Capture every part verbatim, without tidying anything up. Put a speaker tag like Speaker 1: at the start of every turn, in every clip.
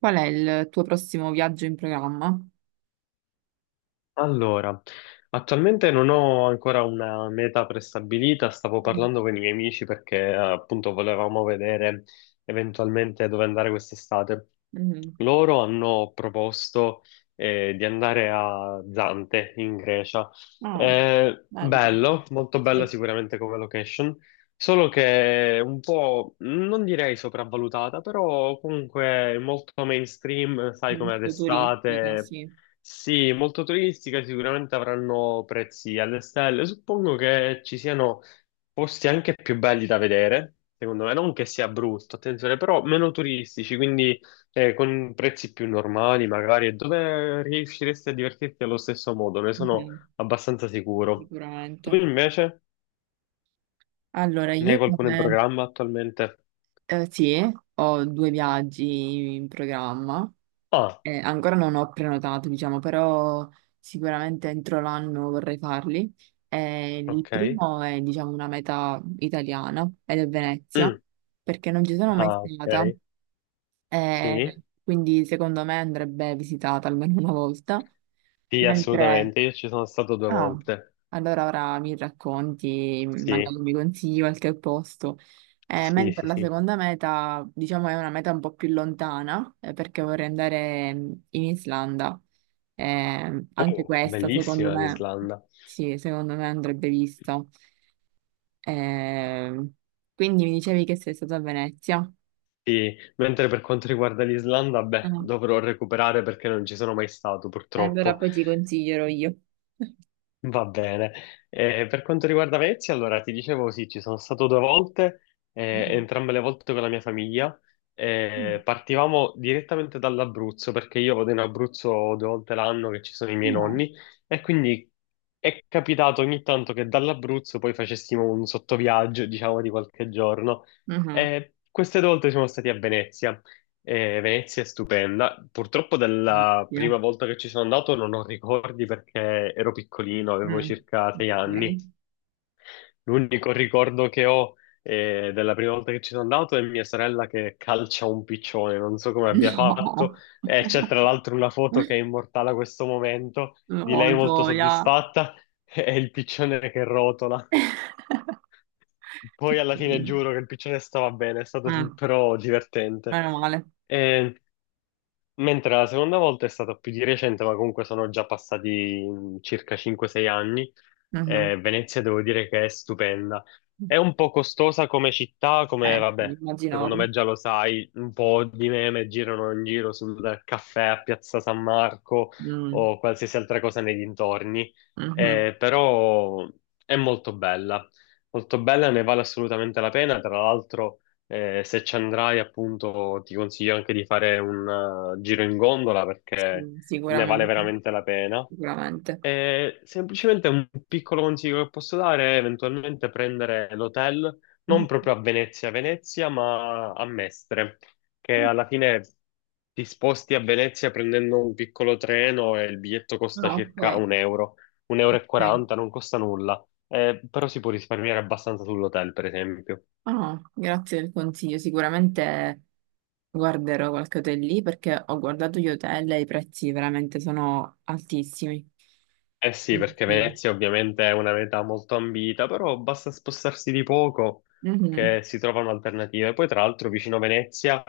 Speaker 1: Qual è il tuo prossimo viaggio in programma?
Speaker 2: Allora, attualmente non ho ancora una meta prestabilita, stavo
Speaker 1: Mm,
Speaker 2: parlando con i miei amici perché eh, appunto volevamo vedere eventualmente dove andare quest'estate.
Speaker 1: mhm.
Speaker 2: Loro hanno proposto eh, di andare a Zante in Grecia.
Speaker 1: Ah,
Speaker 2: Eh,
Speaker 1: bello.
Speaker 2: bello, molto bello
Speaker 1: Sì,
Speaker 2: sicuramente come location, solo che un po' non direi sopravvalutata, però comunque molto mainstream, sai come ad
Speaker 1: molto turistico,
Speaker 2: estate.
Speaker 1: sì,
Speaker 2: Sì, molto turistica, sicuramente avranno prezzi alle stelle. Suppongo che ci siano posti anche più belli da vedere, secondo me, non che sia brutto, attenzione, però meno turistici, quindi eh, con prezzi più normali magari, e dove riusciresti a divertirti allo stesso modo, ne sono
Speaker 1: mhm,
Speaker 2: abbastanza sicuro. Tu
Speaker 1: sicuramente.
Speaker 2: invece
Speaker 1: Allora,
Speaker 2: ne hai
Speaker 1: io
Speaker 2: qualcuno in
Speaker 1: come...
Speaker 2: programma attualmente?
Speaker 1: eh, sì, ho due viaggi in programma.
Speaker 2: Ah,
Speaker 1: Eh, ancora non ho prenotato, diciamo, però sicuramente entro l'anno vorrei farli. Eh, il
Speaker 2: ok.
Speaker 1: primo è, diciamo, una meta italiana ed è Venezia,
Speaker 2: Mm.
Speaker 1: perché non ci sono mai
Speaker 2: Ah,
Speaker 1: stata.
Speaker 2: ok.
Speaker 1: Eh,
Speaker 2: Sì,
Speaker 1: quindi secondo me andrebbe visitata almeno una volta.
Speaker 2: sì,
Speaker 1: Mentre,
Speaker 2: assolutamente, io ci sono stato due
Speaker 1: ah,
Speaker 2: volte.
Speaker 1: allora ora mi racconti, magari
Speaker 2: Sì.
Speaker 1: mi consigli qualche posto. Eh,
Speaker 2: Sì, sì,
Speaker 1: mentre la
Speaker 2: sì.
Speaker 1: seconda meta, diciamo, è una meta un po' più lontana, eh, perché vorrei andare mm, in Islanda. Eh, anche
Speaker 2: Oh,
Speaker 1: questa, secondo
Speaker 2: bellissima
Speaker 1: me,
Speaker 2: l'Islanda.
Speaker 1: sì, secondo me andrebbe vista. Eh, quindi mi dicevi che sei stata a Venezia.
Speaker 2: Sì, mentre per quanto riguarda l'Islanda, beh,
Speaker 1: Ah,
Speaker 2: dovrò recuperare perché non ci sono mai stato,
Speaker 1: allora
Speaker 2: purtroppo.
Speaker 1: poi ti consiglierò io.
Speaker 2: Va bene. Eh, per quanto riguarda Venezia, allora ti dicevo sì, ci sono stato due volte, eh,
Speaker 1: Mhm.
Speaker 2: entrambe le volte con la mia famiglia. Eh,
Speaker 1: Mm.
Speaker 2: partivamo direttamente dall'Abruzzo perché io vado in Abruzzo due volte l'anno che ci sono i miei
Speaker 1: No.
Speaker 2: nonni e quindi è capitato ogni tanto che dall'Abruzzo poi facessimo un sottoviaggio, diciamo, di qualche giorno.
Speaker 1: Mhm.
Speaker 2: Eh, queste due volte siamo stati a Venezia. Eh, Venezia è stupenda. Purtroppo dalla
Speaker 1: Oddio.
Speaker 2: prima volta che ci sono andato non ho ricordi perché ero piccolino, avevo
Speaker 1: Mm.
Speaker 2: circa sei anni.
Speaker 1: Ok.
Speaker 2: L'unico ricordo che ho eh, della prima volta che ci sono andato è mia sorella che calcia un piccione, non so come abbia fatto.
Speaker 1: No.
Speaker 2: E c'è tra l'altro una foto che è immortale a questo momento di
Speaker 1: No,
Speaker 2: lei molto
Speaker 1: gioia.
Speaker 2: soddisfatta e il piccione che rotola.
Speaker 1: Che
Speaker 2: Poi alla fine
Speaker 1: carino.
Speaker 2: giuro che il piccione stava bene, è stato
Speaker 1: Mm.
Speaker 2: però divertente.
Speaker 1: Meno male.
Speaker 2: Eh, Mentre la seconda volta è stata più di recente, ma comunque sono già passati mm, circa cinque sei anni.
Speaker 1: Mhm.
Speaker 2: Eh, Venezia devo dire che è stupenda. È un po' costosa come città, come
Speaker 1: Eh sì,
Speaker 2: vabbè, secondo
Speaker 1: immaginavo.
Speaker 2: me già lo sai, un po' di meme girano in giro sul caffè a Piazza San Marco
Speaker 1: Mm.
Speaker 2: o qualsiasi altra cosa nei dintorni.
Speaker 1: Mhm.
Speaker 2: Eh, però è molto bella, molto bella, ne vale assolutamente la pena. Tra l'altro. Eh, se ci andrai, appunto, ti consiglio anche di fare un eh, giro in gondola perché
Speaker 1: Sì,
Speaker 2: ne vale
Speaker 1: sicuramente.
Speaker 2: veramente la pena.
Speaker 1: Sicuramente.
Speaker 2: E semplicemente un piccolo consiglio che posso dare è eventualmente prendere l'hotel non
Speaker 1: Mhm.
Speaker 2: proprio a Venezia, Venezia, ma a Mestre, che alla fine ti sposti a Venezia prendendo un piccolo treno e il biglietto costa
Speaker 1: Ah,
Speaker 2: circa
Speaker 1: ok.
Speaker 2: un euro, un euro e
Speaker 1: Ok.
Speaker 2: quaranta, non costa nulla. Eh, però si può risparmiare abbastanza sull'hotel, per esempio.
Speaker 1: Ah, grazie del consiglio. Sicuramente guarderò qualche hotel lì perché ho guardato gli hotel e i prezzi veramente sono altissimi.
Speaker 2: Eh sì,
Speaker 1: Mm,
Speaker 2: perché
Speaker 1: sì.
Speaker 2: Venezia ovviamente è una meta molto ambita, però basta spostarsi di poco
Speaker 1: Mhm.
Speaker 2: che si trovano alternative. Poi tra l'altro vicino Venezia,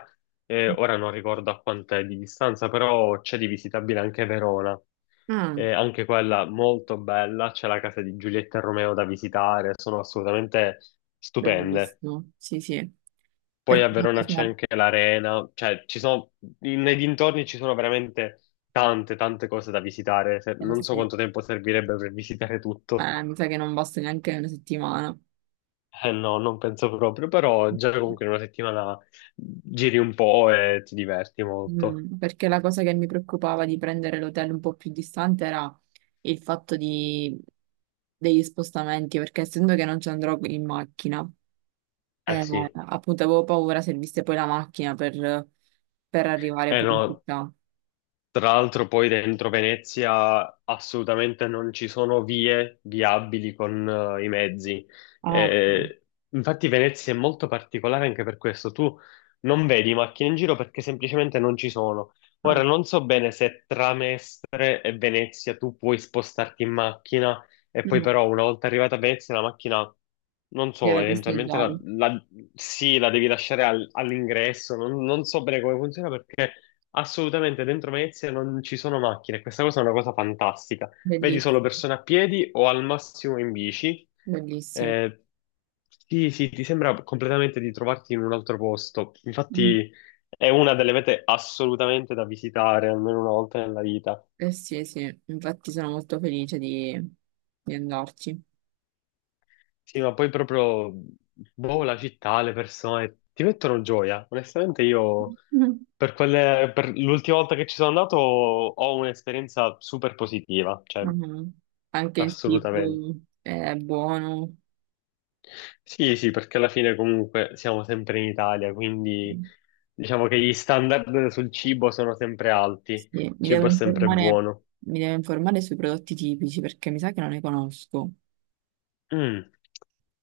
Speaker 2: eh, ora non ricordo a quant'è di distanza, però c'è di visitabile anche Verona.
Speaker 1: Ah,
Speaker 2: Eh, anche quella molto bella, c'è la casa di Giulietta e Romeo da visitare, sono assolutamente stupende.
Speaker 1: bellissimo. Sì, sì.
Speaker 2: Poi
Speaker 1: Perché
Speaker 2: a Verona c'è anche l'arena, cioè ci sono, nei dintorni ci sono veramente tante, tante cose da visitare. Se-
Speaker 1: eh,
Speaker 2: Non so
Speaker 1: sì.
Speaker 2: quanto tempo servirebbe per visitare tutto.
Speaker 1: Eh, mi sa che non basta neanche una settimana.
Speaker 2: Eh no, non penso proprio, però già comunque in una settimana giri un po' e ti diverti molto.
Speaker 1: Mm, perché la cosa che mi preoccupava di prendere l'hotel un po' più distante era il fatto di- degli spostamenti, perché essendo che non ci andrò in macchina.
Speaker 2: Eh
Speaker 1: Eh,
Speaker 2: sì,
Speaker 1: Appunto avevo paura servisse poi la macchina per, per arrivare
Speaker 2: eh
Speaker 1: poi in
Speaker 2: no,
Speaker 1: città.
Speaker 2: tra l'altro poi dentro Venezia assolutamente non ci sono vie viabili con eh, i mezzi. Eh,
Speaker 1: Ah, ecco.
Speaker 2: eh, infatti Venezia è molto particolare anche per questo. Tu non vedi macchine in giro perché semplicemente non ci sono.
Speaker 1: Ah.
Speaker 2: Ora non so bene se tra Mestre e Venezia tu puoi spostarti in macchina e poi
Speaker 1: Mm.
Speaker 2: però una volta arrivata a Venezia la macchina, non so,
Speaker 1: Deve
Speaker 2: eventualmente
Speaker 1: posteggiare.
Speaker 2: la, la- sì, la devi lasciare al- all'ingresso, non non so bene come funziona perché... Assolutamente, dentro Venezia non ci sono macchine, questa cosa è una cosa fantastica. Vedi solo
Speaker 1: Bellissimo,
Speaker 2: persone a piedi o al massimo in bici.
Speaker 1: bellissimo.
Speaker 2: Eh, sì, sì, ti sembra completamente di trovarti in un altro posto.
Speaker 1: Mm.
Speaker 2: Infatti è una delle mete assolutamente da visitare, almeno una volta nella vita.
Speaker 1: Eh sì, eh sì, infatti sono molto felice di, di andarci.
Speaker 2: Sì, ma poi proprio, boh, la città, le persone, ti mettono gioia. Onestamente io,
Speaker 1: Mm.
Speaker 2: per quelle- per l'ultima volta che ci sono andato, ho un'esperienza super positiva. Cioè,
Speaker 1: Mhm. Anche il
Speaker 2: assolutamente.
Speaker 1: cibo è buono.
Speaker 2: Sì, sì, perché alla fine comunque siamo sempre in Italia,
Speaker 1: Sì,
Speaker 2: quindi diciamo che gli standard sul cibo sono sempre alti, il
Speaker 1: mi devo
Speaker 2: cibo è sempre
Speaker 1: informare,
Speaker 2: buono.
Speaker 1: mi devo informare sui prodotti tipici perché mi sa che non ne conosco.
Speaker 2: Mm.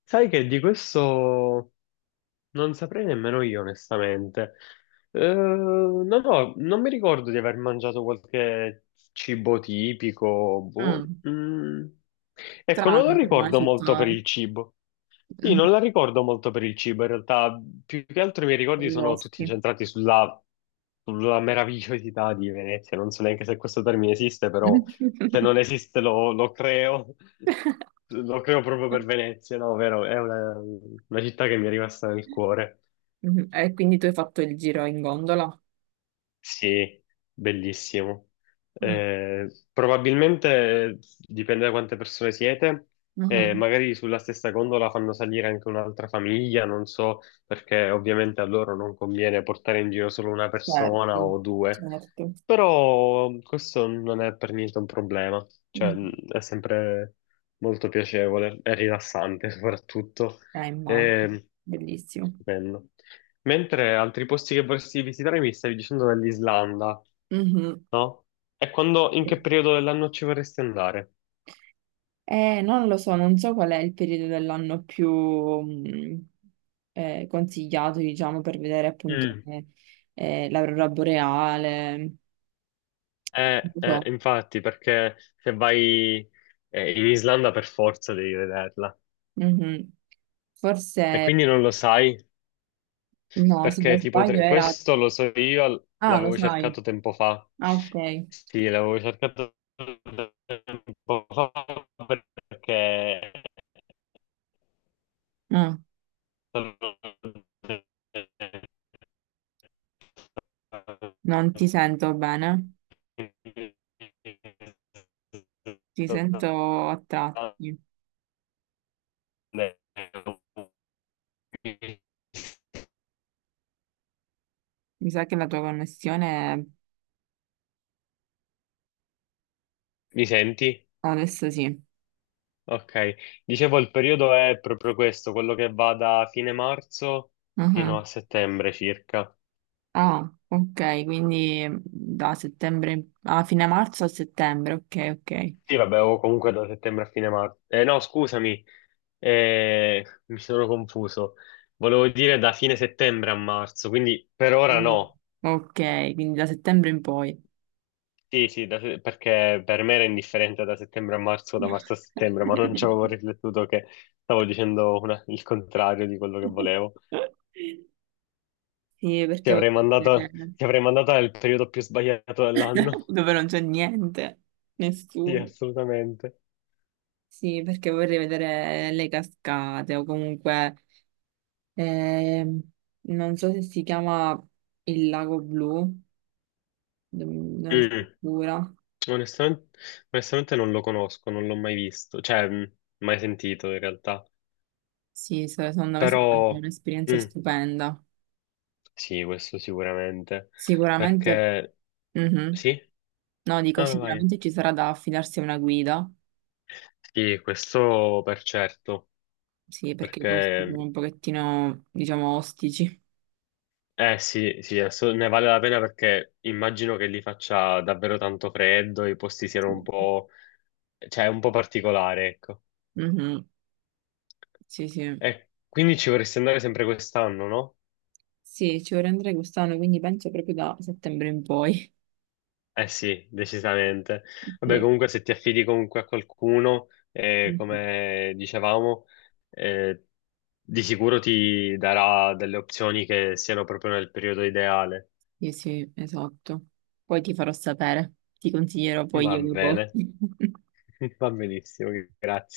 Speaker 2: Sai che di questo non saprei nemmeno io, onestamente. Eh, no, no, non mi ricordo di aver mangiato qualche cibo tipico. Boh.
Speaker 1: Mm,
Speaker 2: Mm. Ecco, non lo
Speaker 1: strano per una
Speaker 2: ricordo molto per
Speaker 1: città.
Speaker 2: il cibo. Sì, non la ricordo molto per il cibo, in realtà più che altro i miei
Speaker 1: Con
Speaker 2: ricordi
Speaker 1: i
Speaker 2: sono tutti
Speaker 1: vostri.
Speaker 2: incentrati sulla, sulla meravigliosità di Venezia, non so neanche se questo termine esiste, però se non esiste lo, lo creo, lo creo proprio per Venezia, no, vero? È una, una città che mi è rimasta nel cuore.
Speaker 1: Mhm. E quindi tu hai fatto il giro in gondola?
Speaker 2: Sì, bellissimo.
Speaker 1: Mm.
Speaker 2: Eh, probabilmente dipende da quante persone siete, eh,
Speaker 1: Mhm.
Speaker 2: magari sulla stessa gondola fanno salire anche un'altra famiglia, non so, perché ovviamente a loro non conviene portare in giro solo una
Speaker 1: Certo,
Speaker 2: persona o due,
Speaker 1: certo.
Speaker 2: però questo non è per niente un problema, cioè
Speaker 1: Mm.
Speaker 2: mh, è sempre molto piacevole e rilassante soprattutto.
Speaker 1: Eh, immagino,
Speaker 2: Eh,
Speaker 1: bellissimo.
Speaker 2: stupendo. Mentre altri posti che vorresti visitare mi stavi dicendo dell'Islanda,
Speaker 1: Mhm.
Speaker 2: no? E quando, in che periodo dell'anno ci vorresti andare?
Speaker 1: Eh, non lo so, non so qual è il periodo dell'anno più mm, eh, consigliato, diciamo, per vedere appunto
Speaker 2: Mm.
Speaker 1: eh, eh, l'aurora boreale. Non
Speaker 2: Eh,
Speaker 1: lo
Speaker 2: eh,
Speaker 1: so.
Speaker 2: infatti, perché se vai eh, in Islanda per forza devi vederla.
Speaker 1: Mhm.
Speaker 2: E
Speaker 1: Forse,
Speaker 2: quindi non lo sai,
Speaker 1: no, se non
Speaker 2: perché tipo
Speaker 1: sbaglio
Speaker 2: tre-
Speaker 1: era...
Speaker 2: questo lo so io,
Speaker 1: Ah, lo
Speaker 2: l'avevo
Speaker 1: sai.
Speaker 2: cercato tempo fa.
Speaker 1: Ah, ok.
Speaker 2: Sì, l'avevo cercato tempo fa perché
Speaker 1: Ah,
Speaker 2: sono.
Speaker 1: non ti sento bene, ti sento a tratti. Mi sa che la tua connessione
Speaker 2: Mi senti?
Speaker 1: adesso sì.
Speaker 2: Ok. Dicevo, il periodo è proprio questo, quello che va da fine marzo
Speaker 1: Ah,
Speaker 2: fino a settembre circa.
Speaker 1: ah, ok, quindi da settembre, a fine marzo a settembre, ok, ok.
Speaker 2: Sì, vabbè, o comunque da settembre a fine marzo. Eh, no, scusami, eh, mi sono confuso. Volevo dire da fine settembre a marzo, quindi per ora
Speaker 1: Mm.
Speaker 2: no.
Speaker 1: Ok, quindi da settembre in poi.
Speaker 2: Sì, sì, da- perché per me era indifferente da settembre a marzo, da marzo a settembre, ma non ci avevo riflettuto che stavo dicendo una- il contrario di quello che volevo.
Speaker 1: Sì,
Speaker 2: Ti
Speaker 1: perché
Speaker 2: avrei mandato, ti avrei mandato nel periodo più sbagliato dell'anno.
Speaker 1: dove non c'è niente,
Speaker 2: Sì,
Speaker 1: nessuno.
Speaker 2: assolutamente.
Speaker 1: Sì, perché vorrei vedere le cascate o comunque, ehm, non so se si chiama il Lago Blu, non non è
Speaker 2: Mm.
Speaker 1: sicura.
Speaker 2: Onestamente, onestamente non lo conosco, non l'ho mai visto, cioè, mm, mai sentito in realtà.
Speaker 1: Sì, se- secondo me sarà
Speaker 2: Però,
Speaker 1: un'esperienza
Speaker 2: mm,
Speaker 1: stupenda.
Speaker 2: sì, questo sicuramente.
Speaker 1: Sicuramente,
Speaker 2: Perché,
Speaker 1: mhm.
Speaker 2: sì?
Speaker 1: No, dico,
Speaker 2: No, no, vai.
Speaker 1: sicuramente ci sarà da affidarsi a una guida,
Speaker 2: Sì, questo per certo.
Speaker 1: sì, perché i posti sono
Speaker 2: Perché,
Speaker 1: un pochettino, diciamo, ostici.
Speaker 2: eh sì, sì, adesso ne vale la pena perché immagino che lì faccia davvero tanto freddo, i posti siano
Speaker 1: Sì,
Speaker 2: un po', cioè un po' particolare, ecco.
Speaker 1: mhm. Sì, sì.
Speaker 2: E quindi ci vorresti andare sempre quest'anno, no?
Speaker 1: Sì, ci vorrei andare quest'anno, quindi penso proprio da settembre in poi.
Speaker 2: Eh sì, decisamente. Vabbè,
Speaker 1: Sì.
Speaker 2: comunque se ti affidi comunque a qualcuno, eh,
Speaker 1: Mhm.
Speaker 2: come dicevamo, eh, di sicuro ti darà delle opzioni che siano proprio nel periodo ideale.
Speaker 1: Sì, sì, esatto. Poi ti farò sapere, ti consiglierò poi
Speaker 2: Va
Speaker 1: io dopo.
Speaker 2: bene, va benissimo, grazie.